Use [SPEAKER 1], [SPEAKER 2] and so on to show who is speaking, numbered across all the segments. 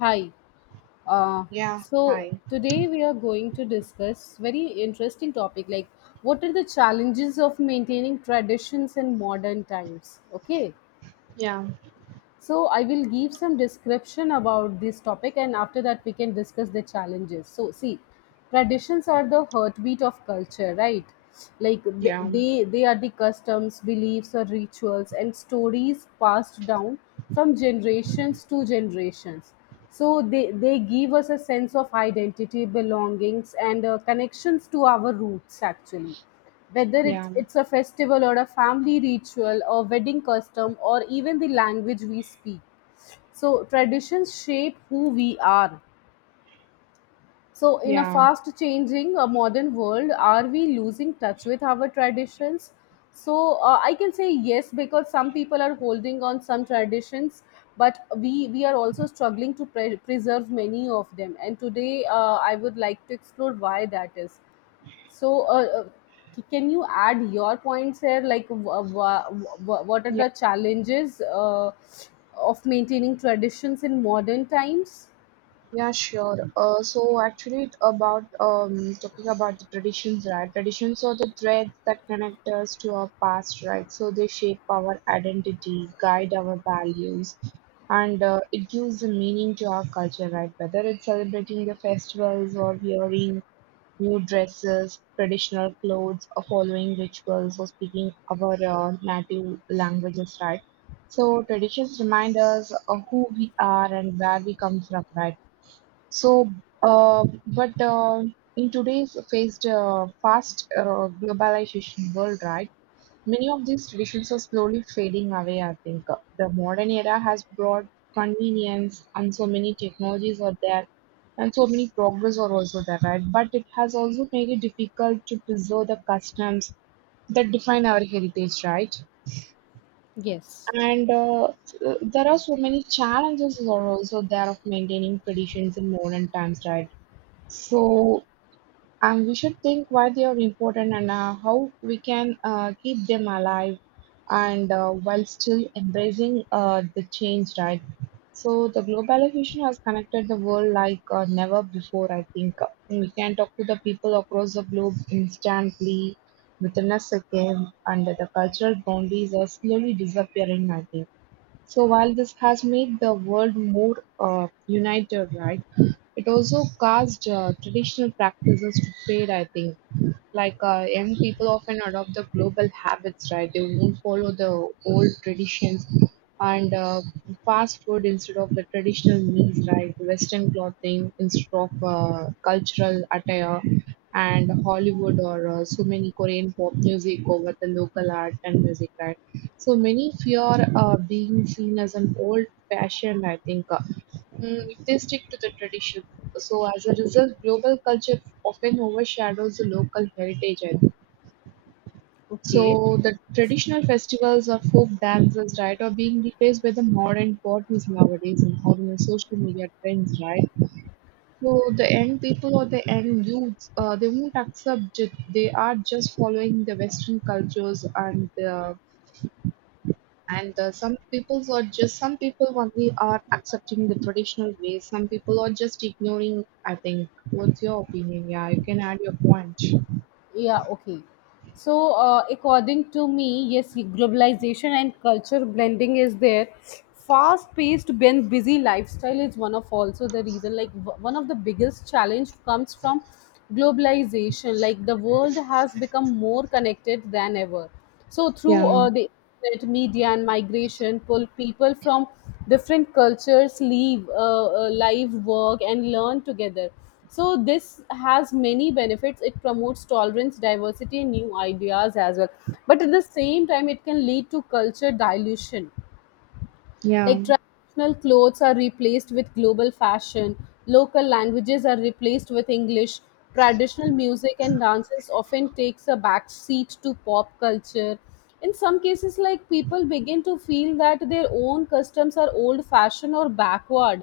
[SPEAKER 1] Hi. Uh,
[SPEAKER 2] Yeah,
[SPEAKER 1] so
[SPEAKER 2] hi.
[SPEAKER 1] today we are going to discuss very interesting topic like what are the challenges of maintaining traditions in modern times. Okay.
[SPEAKER 2] Yeah,
[SPEAKER 1] So I will give some description about this topic and after that we can discuss the challenges. So see, traditions are the heartbeat of culture, right? Like th-
[SPEAKER 2] yeah,
[SPEAKER 1] they they are the customs, beliefs or rituals and stories passed down from generations to generations, so they give us a sense of identity, belongings and connections to our roots actually, whether it,
[SPEAKER 2] yeah,
[SPEAKER 1] it's a festival or a family ritual or wedding custom or even the language we speak. So traditions shape who we are. So, in a
[SPEAKER 2] yeah,
[SPEAKER 1] fast changing modern world, are we losing touch with our traditions? So, I can say yes because some people are holding on some traditions, but we are also struggling to preserve many of them. And today, I would like to explore why that is. So, uh, uh, can you add your points here? Like, what are
[SPEAKER 2] yeah,
[SPEAKER 1] the challenges of maintaining traditions in modern times?
[SPEAKER 2] yeah, sure. So actually, it's about talking about the traditions, right? Traditions are the threads that connect us to our past, right? So they shape our identity, guide our values, and it gives a meaning to our culture, right? Whether it's celebrating the festivals or hearing new dresses, traditional clothes, following rituals, or speaking our native languages, right? So traditions remind us of who we are and where we come from, right? So, but in today's faced fast globalization world, right? Many of these traditions are slowly fading away, I think. The modern era has brought convenience, and so many technologies are there, and so many progress are also there, right? But it has also made it difficult to preserve the customs that define our heritage, right?
[SPEAKER 1] Yes.
[SPEAKER 2] And there are so many challenges are also there of maintaining traditions in modern times, right? So and we should think why they are important and how we can keep them alive and while still embracing the change, right? So the globalization has connected the world like never before, I think. We can talk to the people across the globe instantly within a second, and the cultural boundaries are slowly disappearing, I think. So while this has made the world more united, right, it also caused traditional practices to fade, I think, like young people often adopt the global habits, right? They won't follow the old traditions and fast food instead of the traditional meals, right? Western clothing instead of cultural attire, and Hollywood or so many Korean pop music over the local art and music, right? So many fear being seen as an old fashioned, I think, if they stick to the tradition. So as a result, global culture often overshadows the local heritage, I think.
[SPEAKER 1] Okay.
[SPEAKER 2] So the traditional festivals or folk dances, right, are being replaced by the modern parties nowadays and all the social media trends, right? So the end people or the end youths, they won't accept it. They are just following the Western cultures, and some peoples are just some people only are accepting the traditional ways. Some people are just ignoring, I think. What's your opinion? Yeah, you can add your point.
[SPEAKER 1] Yeah, okay, so according to me, yes, globalization and culture blending is there, fast paced and busy lifestyle is one of also the reason. Like one of the biggest challenge comes from globalization, like the world has become more connected than ever. So through
[SPEAKER 2] Yeah,
[SPEAKER 1] the internet, media and migration, pull people from different cultures leave live, work and learn together. So this has many benefits. It promotes tolerance, diversity, and new ideas as well. But at the same time, it can lead to culture dilution,
[SPEAKER 2] yeah,
[SPEAKER 1] like traditional clothes are replaced with global fashion, local languages are replaced with English, traditional music and dances often takes a back seat to pop culture. In some cases, like people begin to feel that their own customs are old fashioned or backward.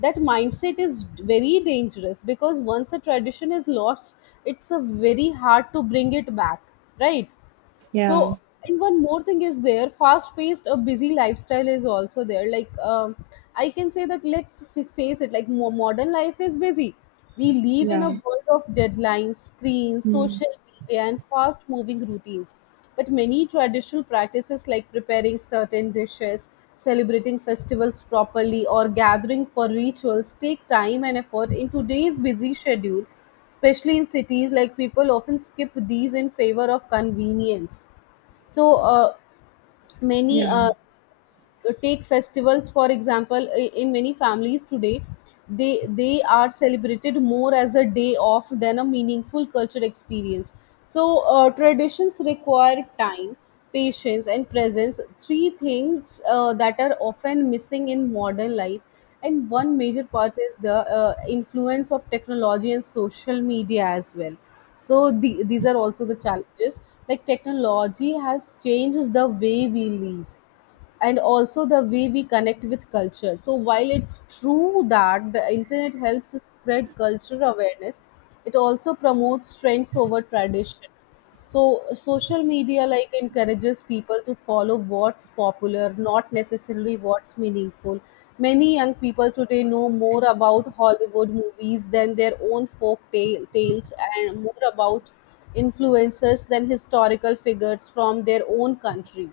[SPEAKER 1] That mindset is very dangerous because once a tradition is lost, it's a very hard to bring it back, right?
[SPEAKER 2] yeah,
[SPEAKER 1] So, and one more thing is there, fast paced a busy lifestyle is also there. Like I can say that let's face it, like modern life is busy. We live in a
[SPEAKER 2] yeah,
[SPEAKER 1] world of deadlines, screens,
[SPEAKER 2] mm,
[SPEAKER 1] social media, and fast moving routines. But many traditional practices like preparing certain dishes, celebrating festivals properly, or gathering for rituals take time and effort in today's busy schedule, especially in cities, like people often skip these in favor of convenience. So many
[SPEAKER 2] yeah,
[SPEAKER 1] take festivals for example, in many families today they are celebrated more as a day off than a meaningful culture experience. So traditions require time, patience and presence, three things that are often missing in modern life. And one major part is the influence of technology and social media as well. So these are also the challenges, like technology has changed the way we live and also the way we connect with culture. So while it's true that the internet helps spread cultural awareness, it also promotes strengths over tradition. So social media like encourages people to follow what's popular, not necessarily what's meaningful. Many young people today know more about Hollywood movies than their own tales and more about influencers than historical figures from their own country.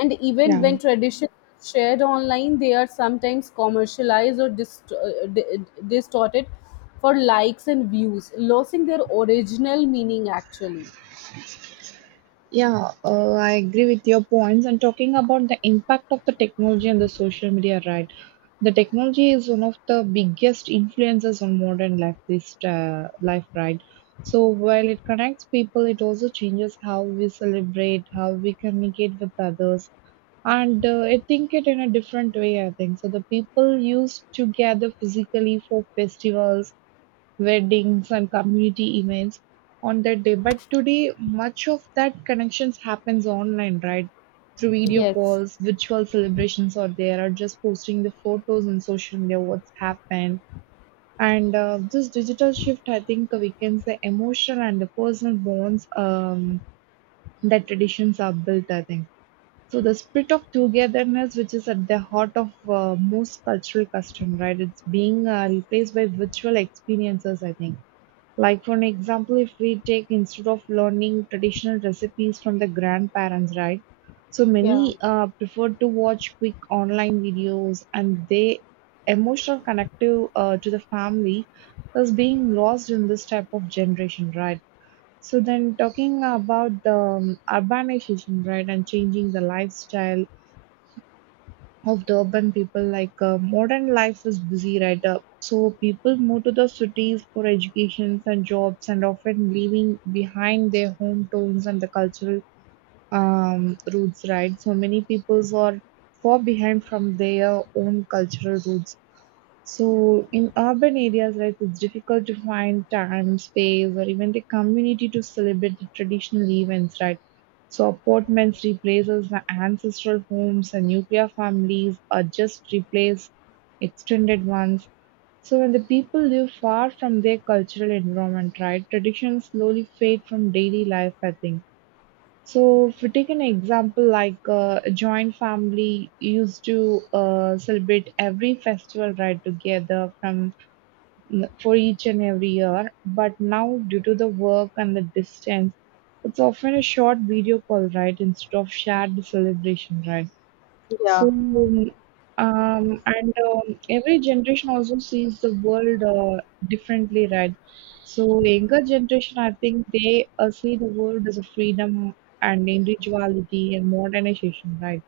[SPEAKER 1] And even when
[SPEAKER 2] yeah.
[SPEAKER 1] traditions are shared online, they are sometimes commercialized or distorted for likes and views, losing their original meaning actually.
[SPEAKER 2] Yeah, I agree with your points. And talking about the impact of the technology and the social media, right? The technology is one of the biggest influences on modern life. This life, right? So while it connects people, it also changes how we celebrate, how we communicate with others, and I think it in a different way, I think. So the people used to gather physically for festivals, weddings and community events on that day. But today, much of that connections happens online, right? Through video
[SPEAKER 1] Yes.
[SPEAKER 2] calls, virtual celebrations are there, or just posting the photos on social media, what's happened. And this digital shift, I think, weakens the emotion and the personal bonds that traditions are built, I think. So the spirit of togetherness, which is at the heart of most cultural custom, right? It's being replaced by virtual experiences, I think, like for an example, if we take instead of learning traditional recipes from the grandparents, right? So
[SPEAKER 1] Yeah.
[SPEAKER 2] many prefer to watch quick online videos, and they emotional connective to the family is being lost in this type of generation, right? So then talking about the urbanization, right, and changing the lifestyle of the urban people like modern life is busy, right up, so people move to the cities for educations and jobs, and often leaving behind their hometowns and the cultural roots, right? So many peoples are far behind from their own cultural roots. So in urban areas, right, it's difficult to find time, space, or even the community to celebrate the traditional events, right? So apartments replaces the ancestral homes, and nuclear families are just replace extended ones. So when the people live far from their cultural environment, right, traditions slowly fade from daily life, I think. So, if we take an example, like a joint family used to celebrate every festival right together from for each and every year, but now due to the work and the distance, it's often a short video call, right, instead of shared celebration, right.
[SPEAKER 1] Yeah.
[SPEAKER 2] So, and every generation also sees the world differently, right? So, younger generation, I think they see the world as a freedom and individuality and modernization, right?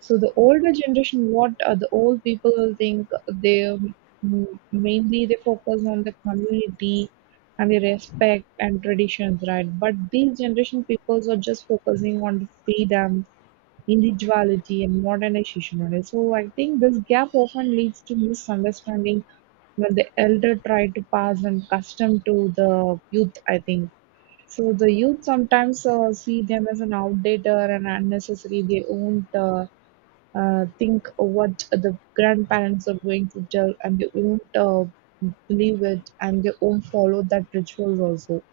[SPEAKER 2] So, the older generation, what the old people will think, they mainly they focus on the community and the respect and traditions, right? But these generation peoples are just focusing on the freedom, individuality and modernization only. So I think this gap often leads to misunderstanding when the elder try to pass and custom to the youth, I think. So the youth sometimes see them as an outdated and unnecessary. They won't think what the grandparents are going to tell, and they won't believe it and they won't follow that ritual also.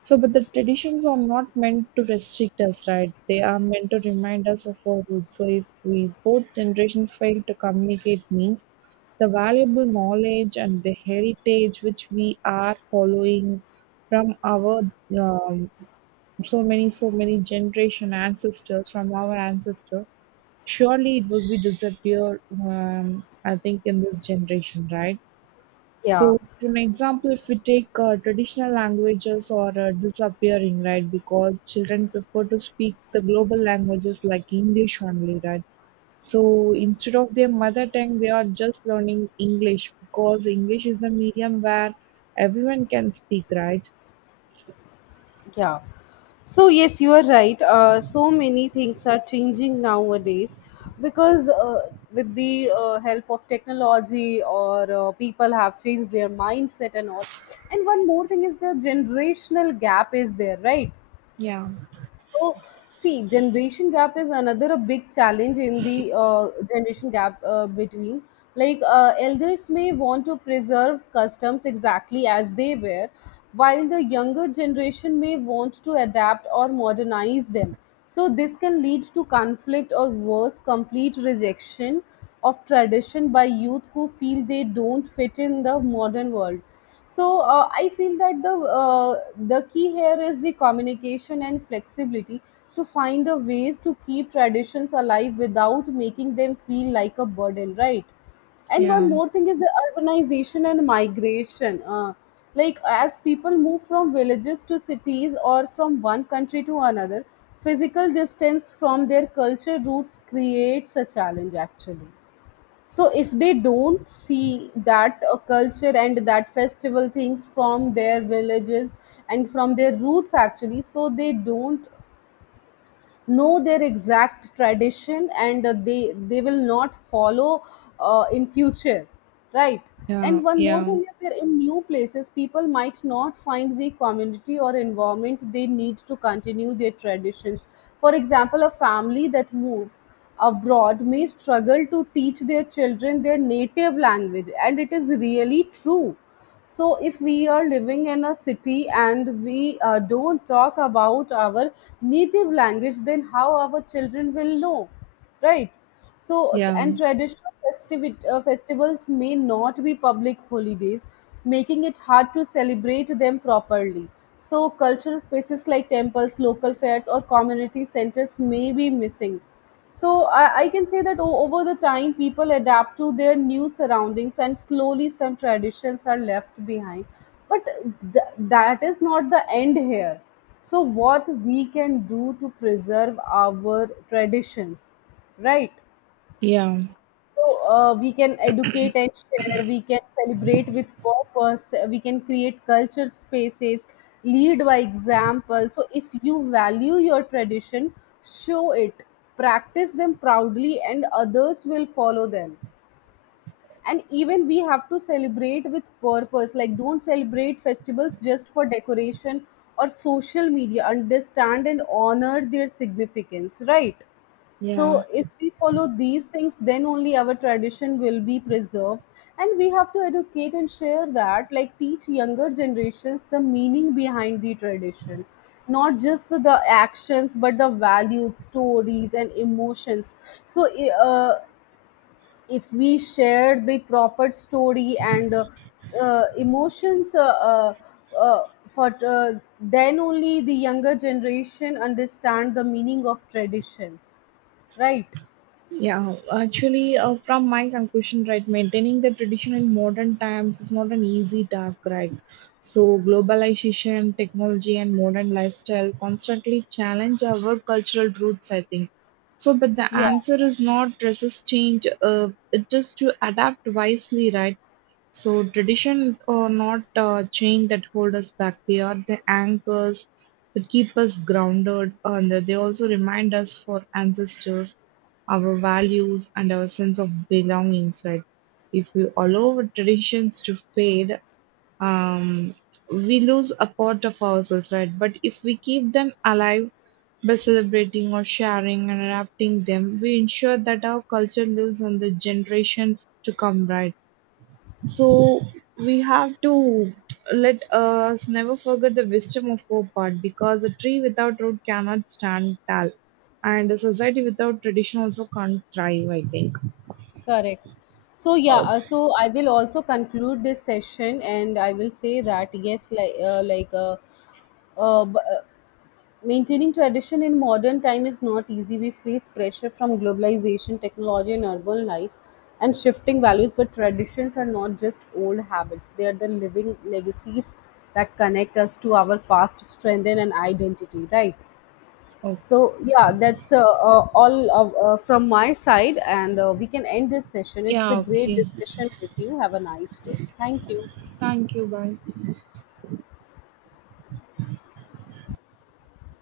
[SPEAKER 2] So, but the traditions are not meant to restrict us, right? They are meant to remind us of our roots. So, if we both generations fail to communicate means the valuable knowledge and the heritage which we are following from our um, so many generation ancestors from our ancestor, surely it will be disappear. I think in this generation, right?
[SPEAKER 1] Yeah.
[SPEAKER 2] So, for an example, if we take traditional languages or disappearing, right? Because children prefer to speak the global languages like English only, right? So instead of their mother tongue, they are just learning English because English is the medium where everyone can speak, right?
[SPEAKER 1] Yeah. So yes, you are right. So many things are changing nowadays because with the help of technology or people have changed their mindset and all. And one more thing is the generational gap is there, right?
[SPEAKER 2] Yeah,
[SPEAKER 1] So, see, generation gap is another a big challenge in the generation gap between. Like, elders may want to preserve customs exactly as they were, while the younger generation may want to adapt or modernize them. So, this can lead to conflict or worse, complete rejection of tradition by youth who feel they don't fit in the modern world. So I feel that uh, the key here is the communication and flexibility to find a ways to keep traditions alive without making them feel like a burden, right? And one
[SPEAKER 2] yeah,
[SPEAKER 1] more thing is the urbanization and migration, like as people move from villages to cities or from one country to another, physical distance from their culture roots creates a challenge actually. So if they don't see that culture and that festival things from their villages and from their roots actually, so they don't know their exact tradition and they will not follow in future, right? And
[SPEAKER 2] yeah,
[SPEAKER 1] one more
[SPEAKER 2] yeah,
[SPEAKER 1] thing is that in new places people might not find the community or environment they need to continue their traditions. For example, a family that moves abroad may struggle to teach their children their native language, and it is really true. So, if we are living in a city and we don't talk about our native language, then how our children will know, right? So, tr-
[SPEAKER 2] yeah,
[SPEAKER 1] and traditional festivi- uh, festivals may not be public holidays, making it hard to celebrate them properly. So, cultural spaces like temples, local fairs, or community centers may be missing. So I can say that over the time, people adapt to their new surroundings, and slowly some traditions are left behind. But that is not the end here. So what we can do to preserve our traditions, right?
[SPEAKER 2] yeah,
[SPEAKER 1] So we can educate and share, we can celebrate with purpose, we can create culture spaces, lead by example. So if you value your tradition, show it, practice them proudly, and others will follow them. And even we have to celebrate with purpose, like don't celebrate festivals just for decoration or social media, understand and honor their significance, right?
[SPEAKER 2] yeah.
[SPEAKER 1] So if we follow these things, then only our tradition will be preserved. And we have to educate and share that, like teach younger generations the meaning behind the tradition, not just the actions, but the values, stories, and emotions. So, if we share the proper story and emotions uh, for then only the younger generation understand the meaning of traditions, right?
[SPEAKER 2] Yeah, actually, from my conclusion, right, maintaining the tradition in modern times is not an easy task, right? So, globalization, technology, and modern lifestyle constantly challenge our cultural roots, I think. So, but the
[SPEAKER 1] Yeah,
[SPEAKER 2] answer is not resist change, it is to adapt wisely, right? So, tradition or not chain that hold us back, they are the anchors that keep us grounded, and they also remind us for ancestors, our values and our sense of belonging, right? If we allow our traditions to fade, um, we lose a part of ourselves, right? But if we keep them alive by celebrating or sharing and adapting them, we ensure that our culture lives on the generations to come, right? So we have to, let us never forget the wisdom of our part, because a tree without root cannot stand tall, and a society without tradition also can't thrive, I think.
[SPEAKER 1] correct. So yeah, so I will also conclude this session and I will say that yes, uh, b- uh, maintaining tradition in modern time is not easy. We face pressure from globalization, technology, and urban life, and shifting values. But traditions are not just old habits, they are the living legacies that connect us to our past, strengthen, and identity, right?
[SPEAKER 2] Okay.
[SPEAKER 1] So, yeah, that's all from my side, and we can end this session. It's a
[SPEAKER 2] Yeah.
[SPEAKER 1] great
[SPEAKER 2] Okay.
[SPEAKER 1] discussion with you. Have a nice day. Thank you.
[SPEAKER 2] Thank you. Bye.